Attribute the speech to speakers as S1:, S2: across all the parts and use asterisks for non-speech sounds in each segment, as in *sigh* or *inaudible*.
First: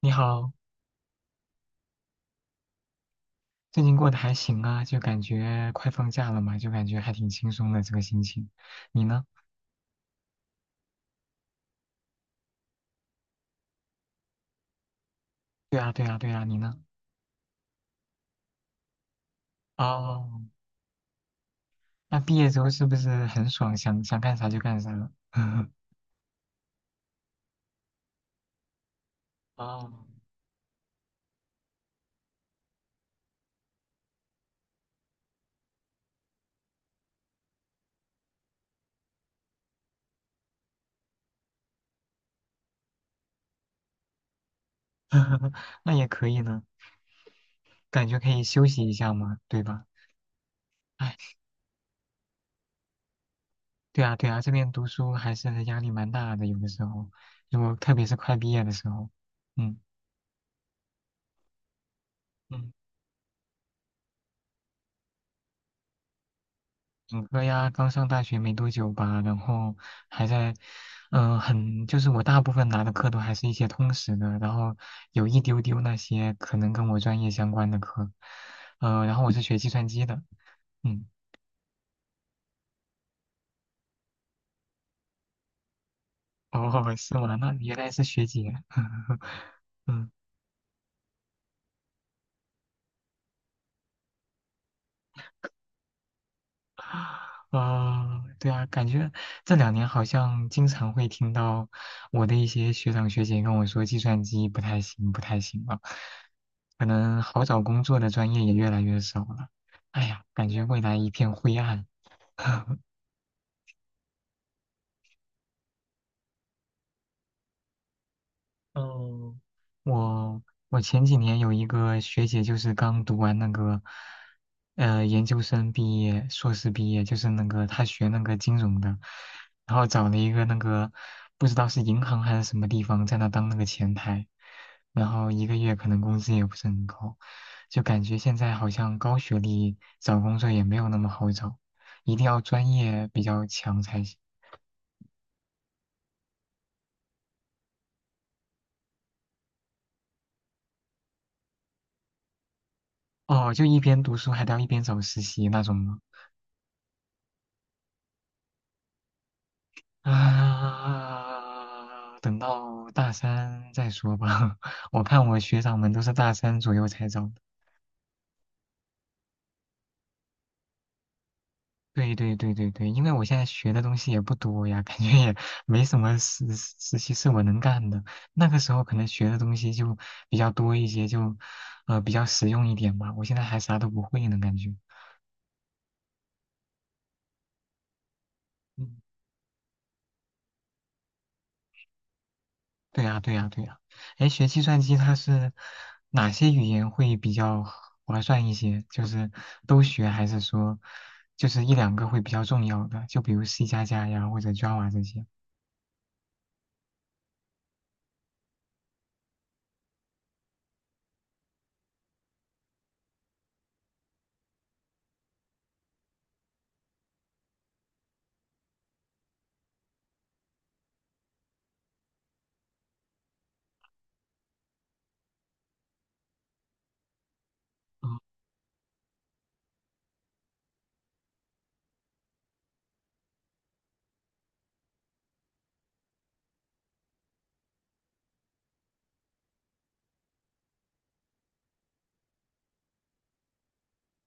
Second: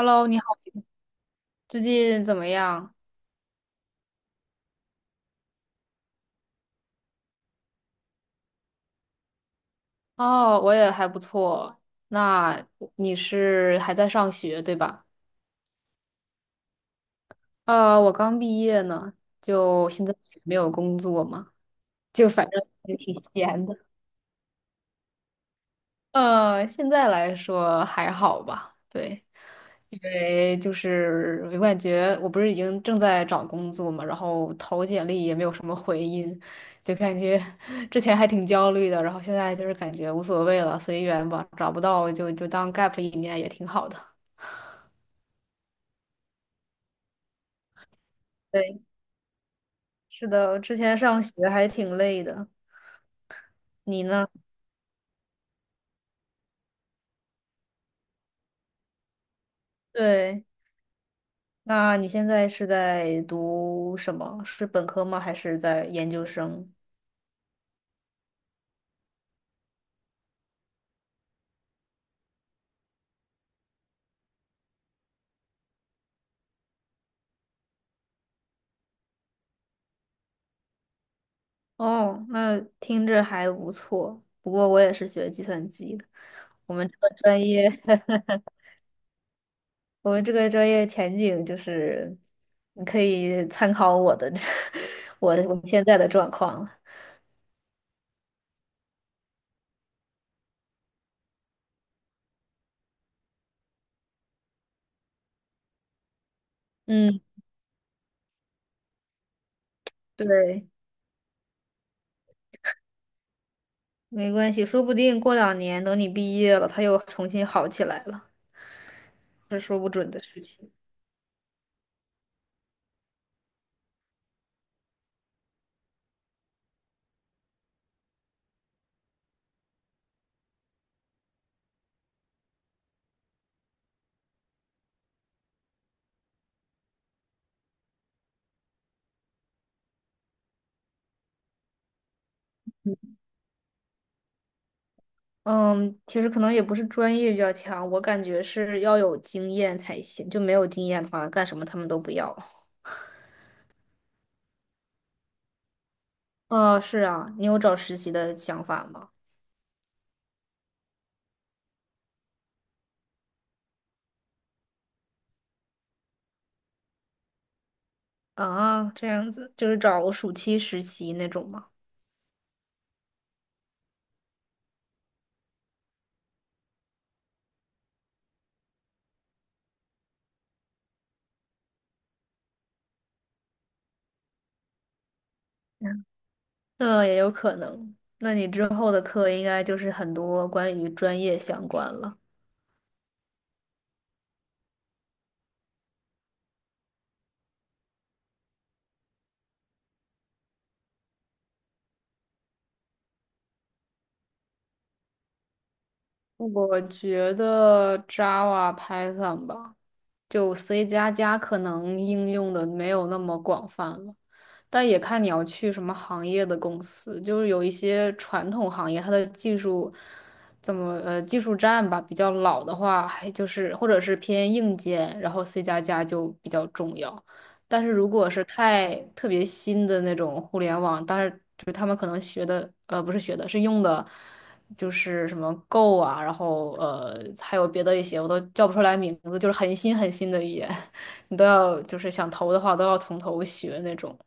S1: 你
S2: 你好，
S1: 好，
S2: 最近怎么样？
S1: 最近过得还行啊，就感觉快放假了嘛，就感觉还挺轻松的这个心情。你呢？
S2: 哦，我也还不错。那你是还在上学，对吧？
S1: 对啊，对啊，对啊，你呢？
S2: 我刚毕业呢，就现在
S1: 哦，
S2: 没有工作嘛，
S1: 那
S2: 就
S1: 毕业
S2: 反
S1: 之
S2: 正
S1: 后是不
S2: 也
S1: 是
S2: 挺
S1: 很
S2: 闲
S1: 爽，
S2: 的。
S1: 想想干啥就干啥了？*laughs*
S2: 现在来说还好吧，对，
S1: 哦，
S2: 因为就是我感觉我不是已经正在找工作嘛，然后投简历也没有什么回音，就感觉 *laughs* 之前还挺焦虑的，然后现在就是感觉无所谓了，随缘吧，找不到就当 gap 一年也挺好的。
S1: *laughs* 那也可以呢，感觉可以休
S2: 对，
S1: 息一下嘛，对吧？
S2: 是的，我之前上
S1: 哎，
S2: 学还挺累的。
S1: 对
S2: 你
S1: 啊，
S2: 呢？
S1: 对啊，这边读书还是压力蛮大的，有的时候，如果特别是快毕业的时候，嗯。
S2: 对，那你现在是
S1: 嗯
S2: 在读什么？是本科吗？还是在研究生？
S1: 本科呀，刚上大学没多久吧，然后还在，就是我大部分拿的课都还是一些通识的，然后有一丢丢那些可能跟我专业相关的课，然后我是学计算机的，嗯，
S2: 哦，那听着还不错。不过我也是学计算机的，
S1: 哦，
S2: 我们
S1: *laughs*
S2: 这
S1: 是
S2: 个
S1: 吗？
S2: 专
S1: 那
S2: 业，
S1: 原来是
S2: *laughs*
S1: 学姐，*laughs* 嗯
S2: 我们这个专业前景就是，你可以参考我的，*laughs* 我们现在的状况了
S1: 啊、对啊，感觉这两年好像经常会听到我的一些学长学姐跟我说，计算机不太行，不太行了，可
S2: 嗯，
S1: 能好找工作的专业也越来越少了。哎呀，感觉
S2: 对，
S1: 未来一片灰暗。*laughs*
S2: 没关系，说不定过2年等你毕业了，它又重新好起来了。
S1: 嗯，我我前几年有一个学姐，就是刚读完那个，研究生毕业、硕士毕业，就是那个她学那个金融的，然后找了一个那个不知道是银行还是什么地方，在那当那个前台，然后一个月可能工资也不是很高，就感觉现在好像高学历找工作也没有那么好找，一定要专业比较强才行。
S2: 嗯，其实可能也不是专业比较强，我感觉是要有经验才行，就没有经验的话，干什么他们都不要。
S1: 哦，就一边读书还得要一边找实习那种吗？
S2: 哦，是啊，你有找实习的想法吗？
S1: 啊，等到大三再说吧。*laughs* 我看我学长们都是大三左右才找的。
S2: 啊，这样子就是找暑期实习那种吗？
S1: 对对对对对，因为我现在学的东西也不多呀，感觉也没什么实习是我能干的。那个时候可能学的东西就比较多一些，就比较实用一点吧。我现在还啥都不会呢，感觉。
S2: 嗯，那也有可能。那你之后
S1: 嗯
S2: 的课应该就是很多关于专业相关了。
S1: 对呀，对呀，对呀。哎，学计算机它是哪些语言会比较划算一些？就是都学，还是说就是一两个会比较重要的？就比如 C 加加呀，或者 Java 这些。
S2: 我觉得 Java、Python 吧，就 C 加加可能应用的没有那么广泛了，但也看你要去什么行业的公司，就是有一些传统行业，它的技术怎么技术栈吧比较老的话，还就是或者是偏硬件，然后 C 加加就比较重要。但是如
S1: 嗯
S2: 果是太特别新的那种互联网，但是就是他们可能学的不是学的，是用的。就是什么 Go 啊，然后还有别的一些我都叫不出来名字，就是很新很新的语言，*laughs* 你都要就是想投的话都要从头学那种。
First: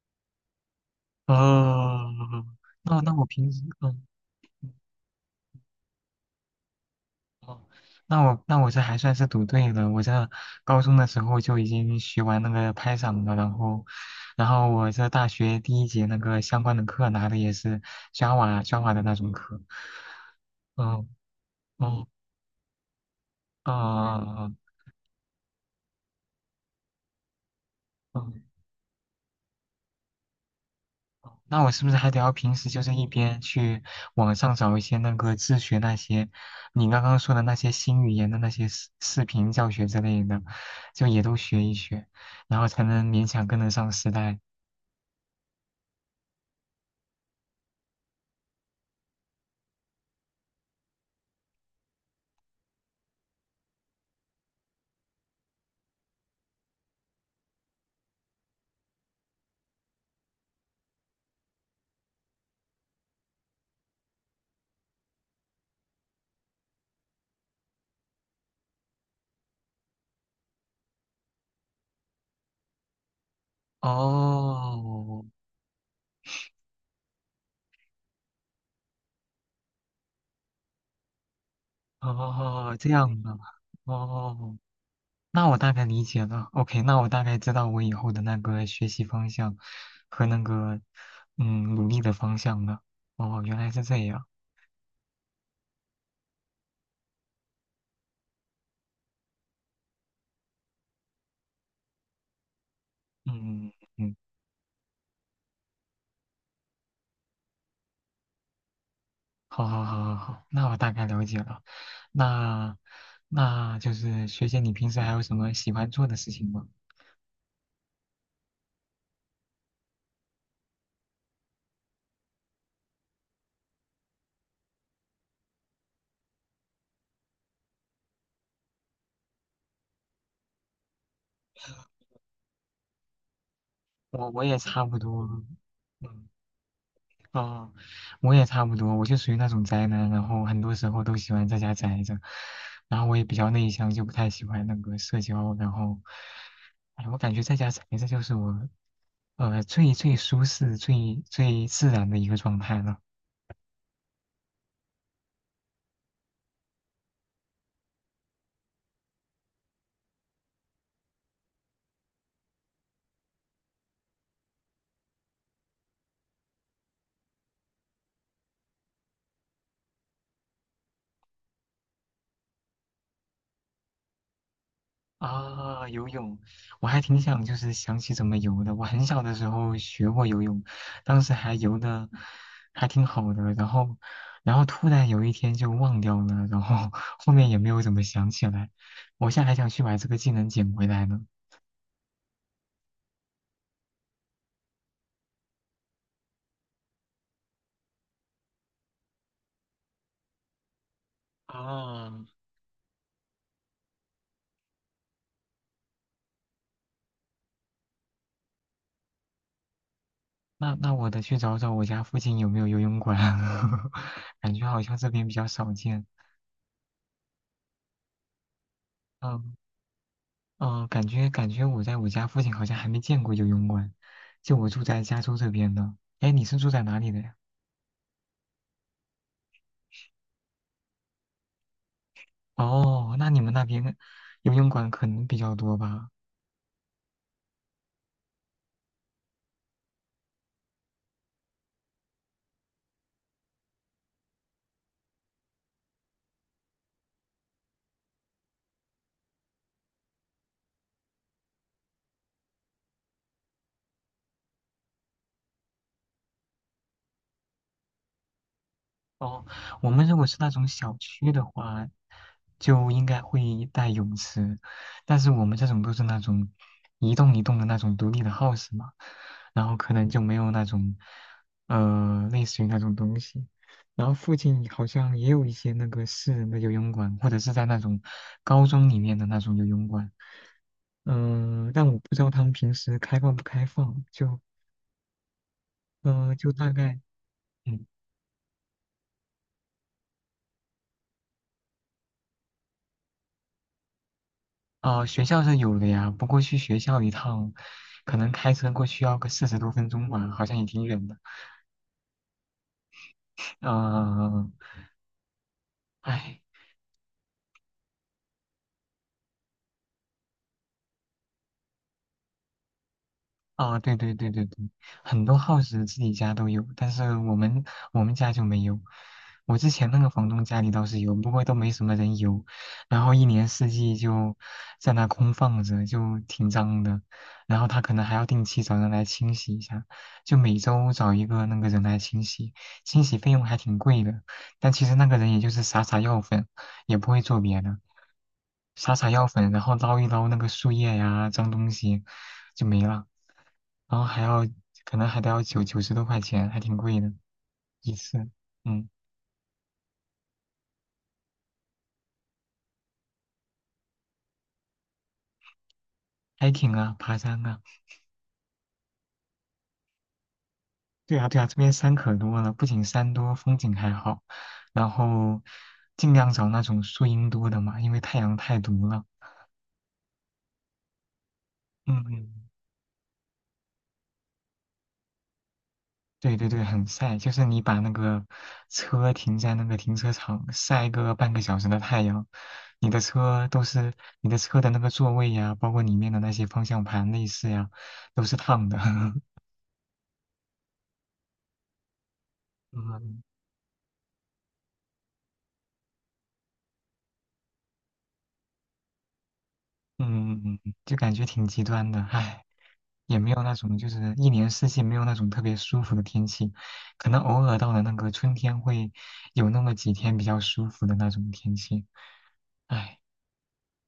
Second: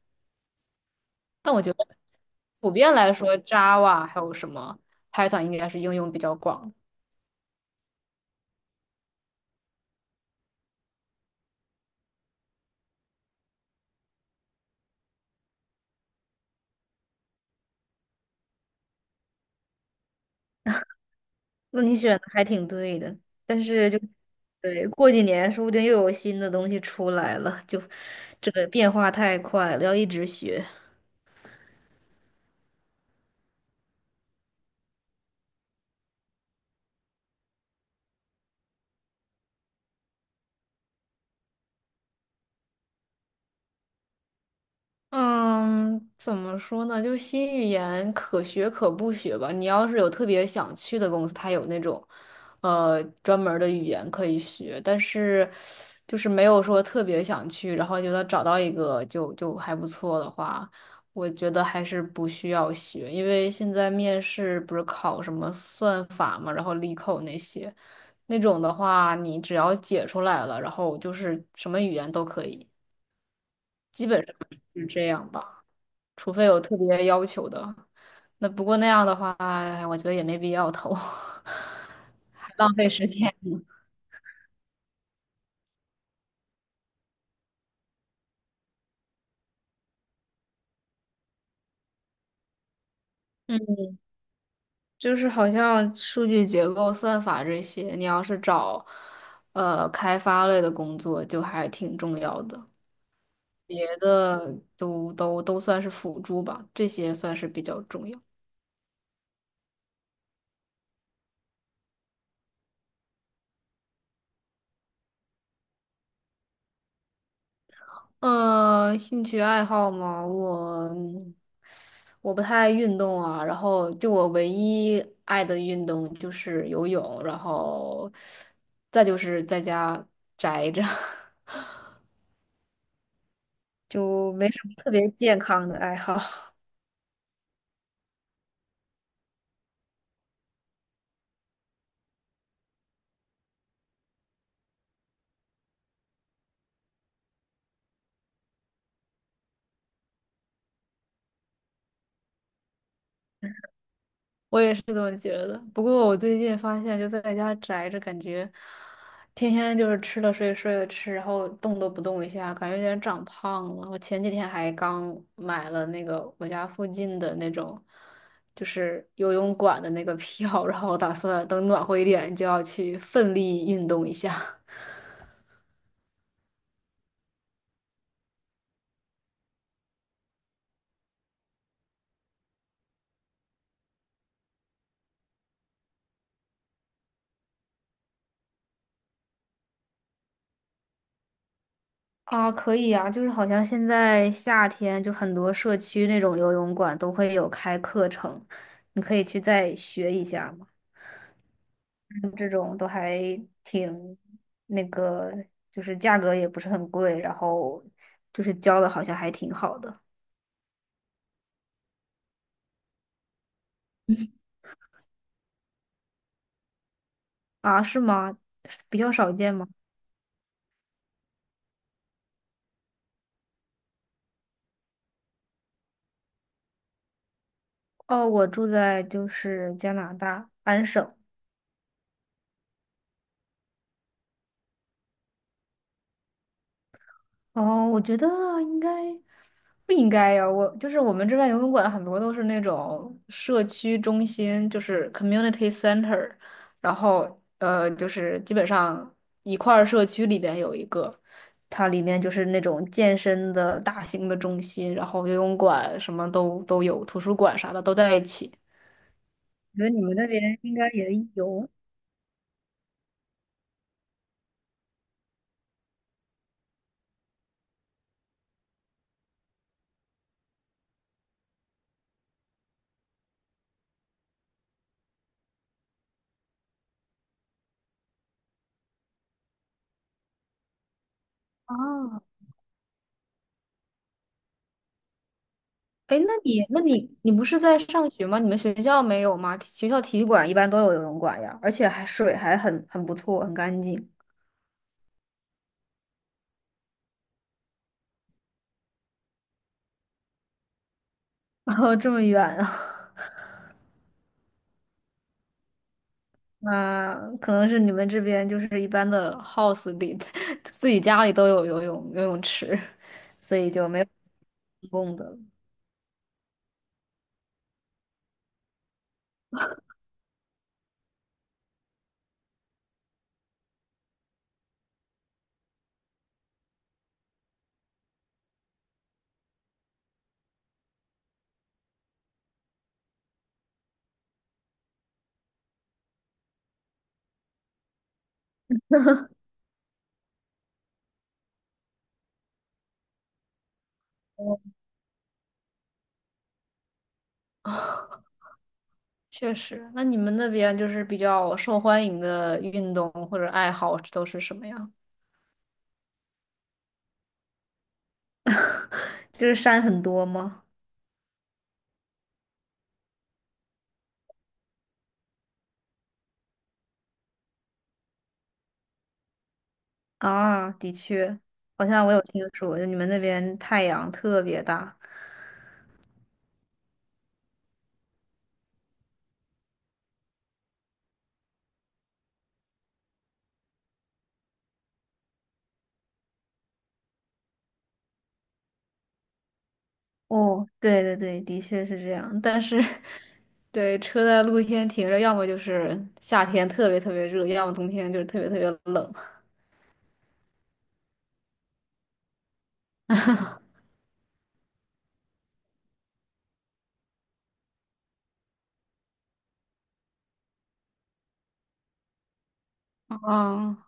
S2: 但我觉得
S1: 哦，
S2: 普遍
S1: 那
S2: 来
S1: 那我
S2: 说
S1: 平时
S2: ，Java 还有什么 Python 应该是应用比较广的。
S1: 哦，那我这还算是读对了。我这高中的时候就已经学完那个 Python 了，然后我这大学第一节那个相关的课拿的也是 Java 的那种课。嗯。
S2: 那你
S1: 哦，
S2: 选的还挺对的，但是就
S1: 啊，
S2: 对，过几年说不定又有新的东西出来了，就
S1: 嗯，
S2: 这个变化太快了，要一直学。
S1: 那我是不是还得要平时就是一边去网上找一些那个自学那些你刚刚说的那些新语言的那些视频教学之类的，就也都学一学，然后才能勉强跟得上时代。
S2: 嗯，怎么说呢？就是新语言可学可不学吧。你要是有特别想去的公司，它有那种，专门儿的语言可以学，但是就是没有说特别想去，然后觉得找到一个就就还不错的话，我觉得还是不需要学，因为现在面试不是考什么算法嘛，然后力扣那些，那种的话，你只要解出来了，然后就是什么语言都可以，基本上是这
S1: 哦，
S2: 样吧。除非有特别要求的。那不过那样的话，我觉得也没必要投，*laughs* 浪
S1: 哦，
S2: 费
S1: 这
S2: 时
S1: 样
S2: 间。
S1: 的，哦，那我大概理解了。OK，那我大概知道我以后的那个学习方向和那个努力的方向了。哦，原来
S2: 嗯，
S1: 是这样。
S2: 就是好像数据结构、算法这些，你要是找开发类的工作，就还挺重要的。
S1: 嗯。
S2: 别
S1: 嗯
S2: 的都算是辅助吧，这些算是比较重要。
S1: 好好好好好，那我大概了解了。那就是学姐，你平时还有什么喜欢做的事情吗？
S2: 兴趣爱好嘛，我不太爱运动啊，然后就我唯一爱的运动就是游泳，然后再就是在家宅着，*laughs*
S1: 我
S2: 就
S1: 我
S2: 没
S1: 也
S2: 什么
S1: 差
S2: 特
S1: 不
S2: 别
S1: 多，
S2: 健康的爱
S1: 嗯
S2: 好。
S1: 哦，我也差不多，我就属于那种宅男，然后很多时候都喜欢在家宅着，然后我也比较内向，就不太喜欢那个社交，然后，哎，我感觉在家宅着就是我，最最舒适、最最自然的一个状态了。
S2: 我也是这么觉得。不过我最近发现，就在家宅着，感觉天天就是吃了睡，睡了吃，然后动都不动一下，感觉有点长胖了。我前几天还刚买了那个我家附近的那种，就是游泳馆的那个票，然后我打算等暖和一点就要去奋力运动一下。
S1: 啊，游泳，我还挺想就是想起怎么游的。我很小的时候学过游泳，当时还游的还挺好的，然后突然有一天就忘掉了，然后后面也没有怎么想起来。我现在还想去把这个技能捡回来呢。
S2: 啊，可以啊，就是好像现在夏天就很多社区那种游泳馆都会有开课程，你可以去再学一下。
S1: 啊，
S2: 这种都还挺那个，就是价格也不是很贵，然后就是教的好像还挺好的
S1: 那我得去找找我家附近有没有游泳馆，*laughs* 感觉好像这边比较少见。
S2: 啊，是吗？比较少
S1: 嗯。
S2: 见吗？
S1: 哦，感觉我在我家附近好像还没见过游泳馆，就我住在加州这边的。哎，你是住在哪里的呀？
S2: 哦，我住在就是加拿大安省，
S1: 哦，那你们那边游泳馆可能比较多吧？
S2: 哦，我觉得应该不应该呀？我就是我们这边游泳馆很多都是那种社区中心，就是 community center，然后就是基本上一块儿社区里边有一个，它里面就是那种健身的大型的中心，然后游泳馆什么都有，图书馆啥的都在一起。
S1: 哦，
S2: 我觉得
S1: 我
S2: 你
S1: 们
S2: 们
S1: 如
S2: 那
S1: 果是那
S2: 边
S1: 种
S2: 应该
S1: 小
S2: 也
S1: 区的
S2: 有
S1: 话，就应该会带泳池，但是我们这种都是那种一栋一栋的那种独立的 house 嘛，然后可能就没有那种类似于那种东西。然后附近好像也有一些那个私人的游泳馆，或者是在那种高中里面的那种游泳馆，但我不知
S2: 啊。
S1: 道他们平时开放不开放，就
S2: 哎，那
S1: 就
S2: 你，
S1: 大
S2: 那
S1: 概。
S2: 你，你不是在
S1: 嗯。
S2: 上学吗？你们学校没有吗？学校体育馆一般都有游泳馆呀，而且还水还很不错，很干净。
S1: 哦，学校是有的呀，不过去学校一趟，可能开车过去要个40多分钟吧，好像也挺远的。
S2: 然后这么远啊，
S1: 嗯、呃，唉，
S2: *laughs* 那可能是你们这边就是一般的 house 里 *laughs*，自己家里都有游泳池，所以
S1: 啊，
S2: 就
S1: 对
S2: 没有
S1: 对对对对，
S2: 公共
S1: 很多
S2: 的。
S1: house 自己家都有，但是我们家就没有。我之前那个房东家里倒是有，不过都没什么人有，然后一年四季就在那空放着，就挺脏的。然后他可能还要定期找人来清洗一下，就每周找一个那个人来清洗，清洗费用还挺贵的，但其实那个人也就是撒撒药粉，也不会做别的。撒撒药粉，然后捞一捞那个树叶呀、脏东西，就没了。然后还要，可能还得要九十多块钱，还挺贵的一次。
S2: *laughs*
S1: 嗯
S2: 确实，那你们那边就是比较受欢迎的运动或者爱好都是什么呀？
S1: ，hiking 啊，爬山啊，
S2: *laughs* 就是山很多吗？
S1: 对啊对啊，这边山可多了，不仅山多，风景还好。然后尽量找那种树荫多的嘛，因为太阳太毒了。
S2: 啊，的确，好
S1: 嗯
S2: 像
S1: 嗯。
S2: 我有听说，就你们那边太阳特别大。
S1: 对对对，很晒，就是你把那个车停在那个停车场晒个半个小时的太阳，你的车都是你的车的那个座位呀，包括里面的那些方向盘、内饰呀，都是烫的。*laughs*
S2: 哦，对对对，的确是这样。但是，
S1: 嗯，
S2: *laughs* 对，车在露天停着，要么就是夏天特别特别热，要么冬天就是特别特别冷。
S1: 嗯，就感觉挺极端的，唉，也没有那
S2: *laughs*
S1: 种就是一年四季没有那种特别舒服的天气，可能偶尔到了那个春天会有那么几天比较舒服的那种天气，唉。
S2: 啊，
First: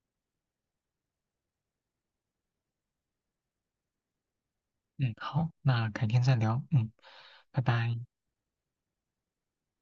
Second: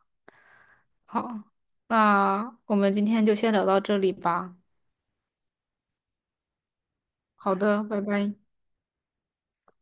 S2: 好，那我们今天就先聊到这里吧。
S1: 嗯，好，那改天再聊。嗯，
S2: 好
S1: 拜
S2: 的，
S1: 拜。
S2: 拜拜。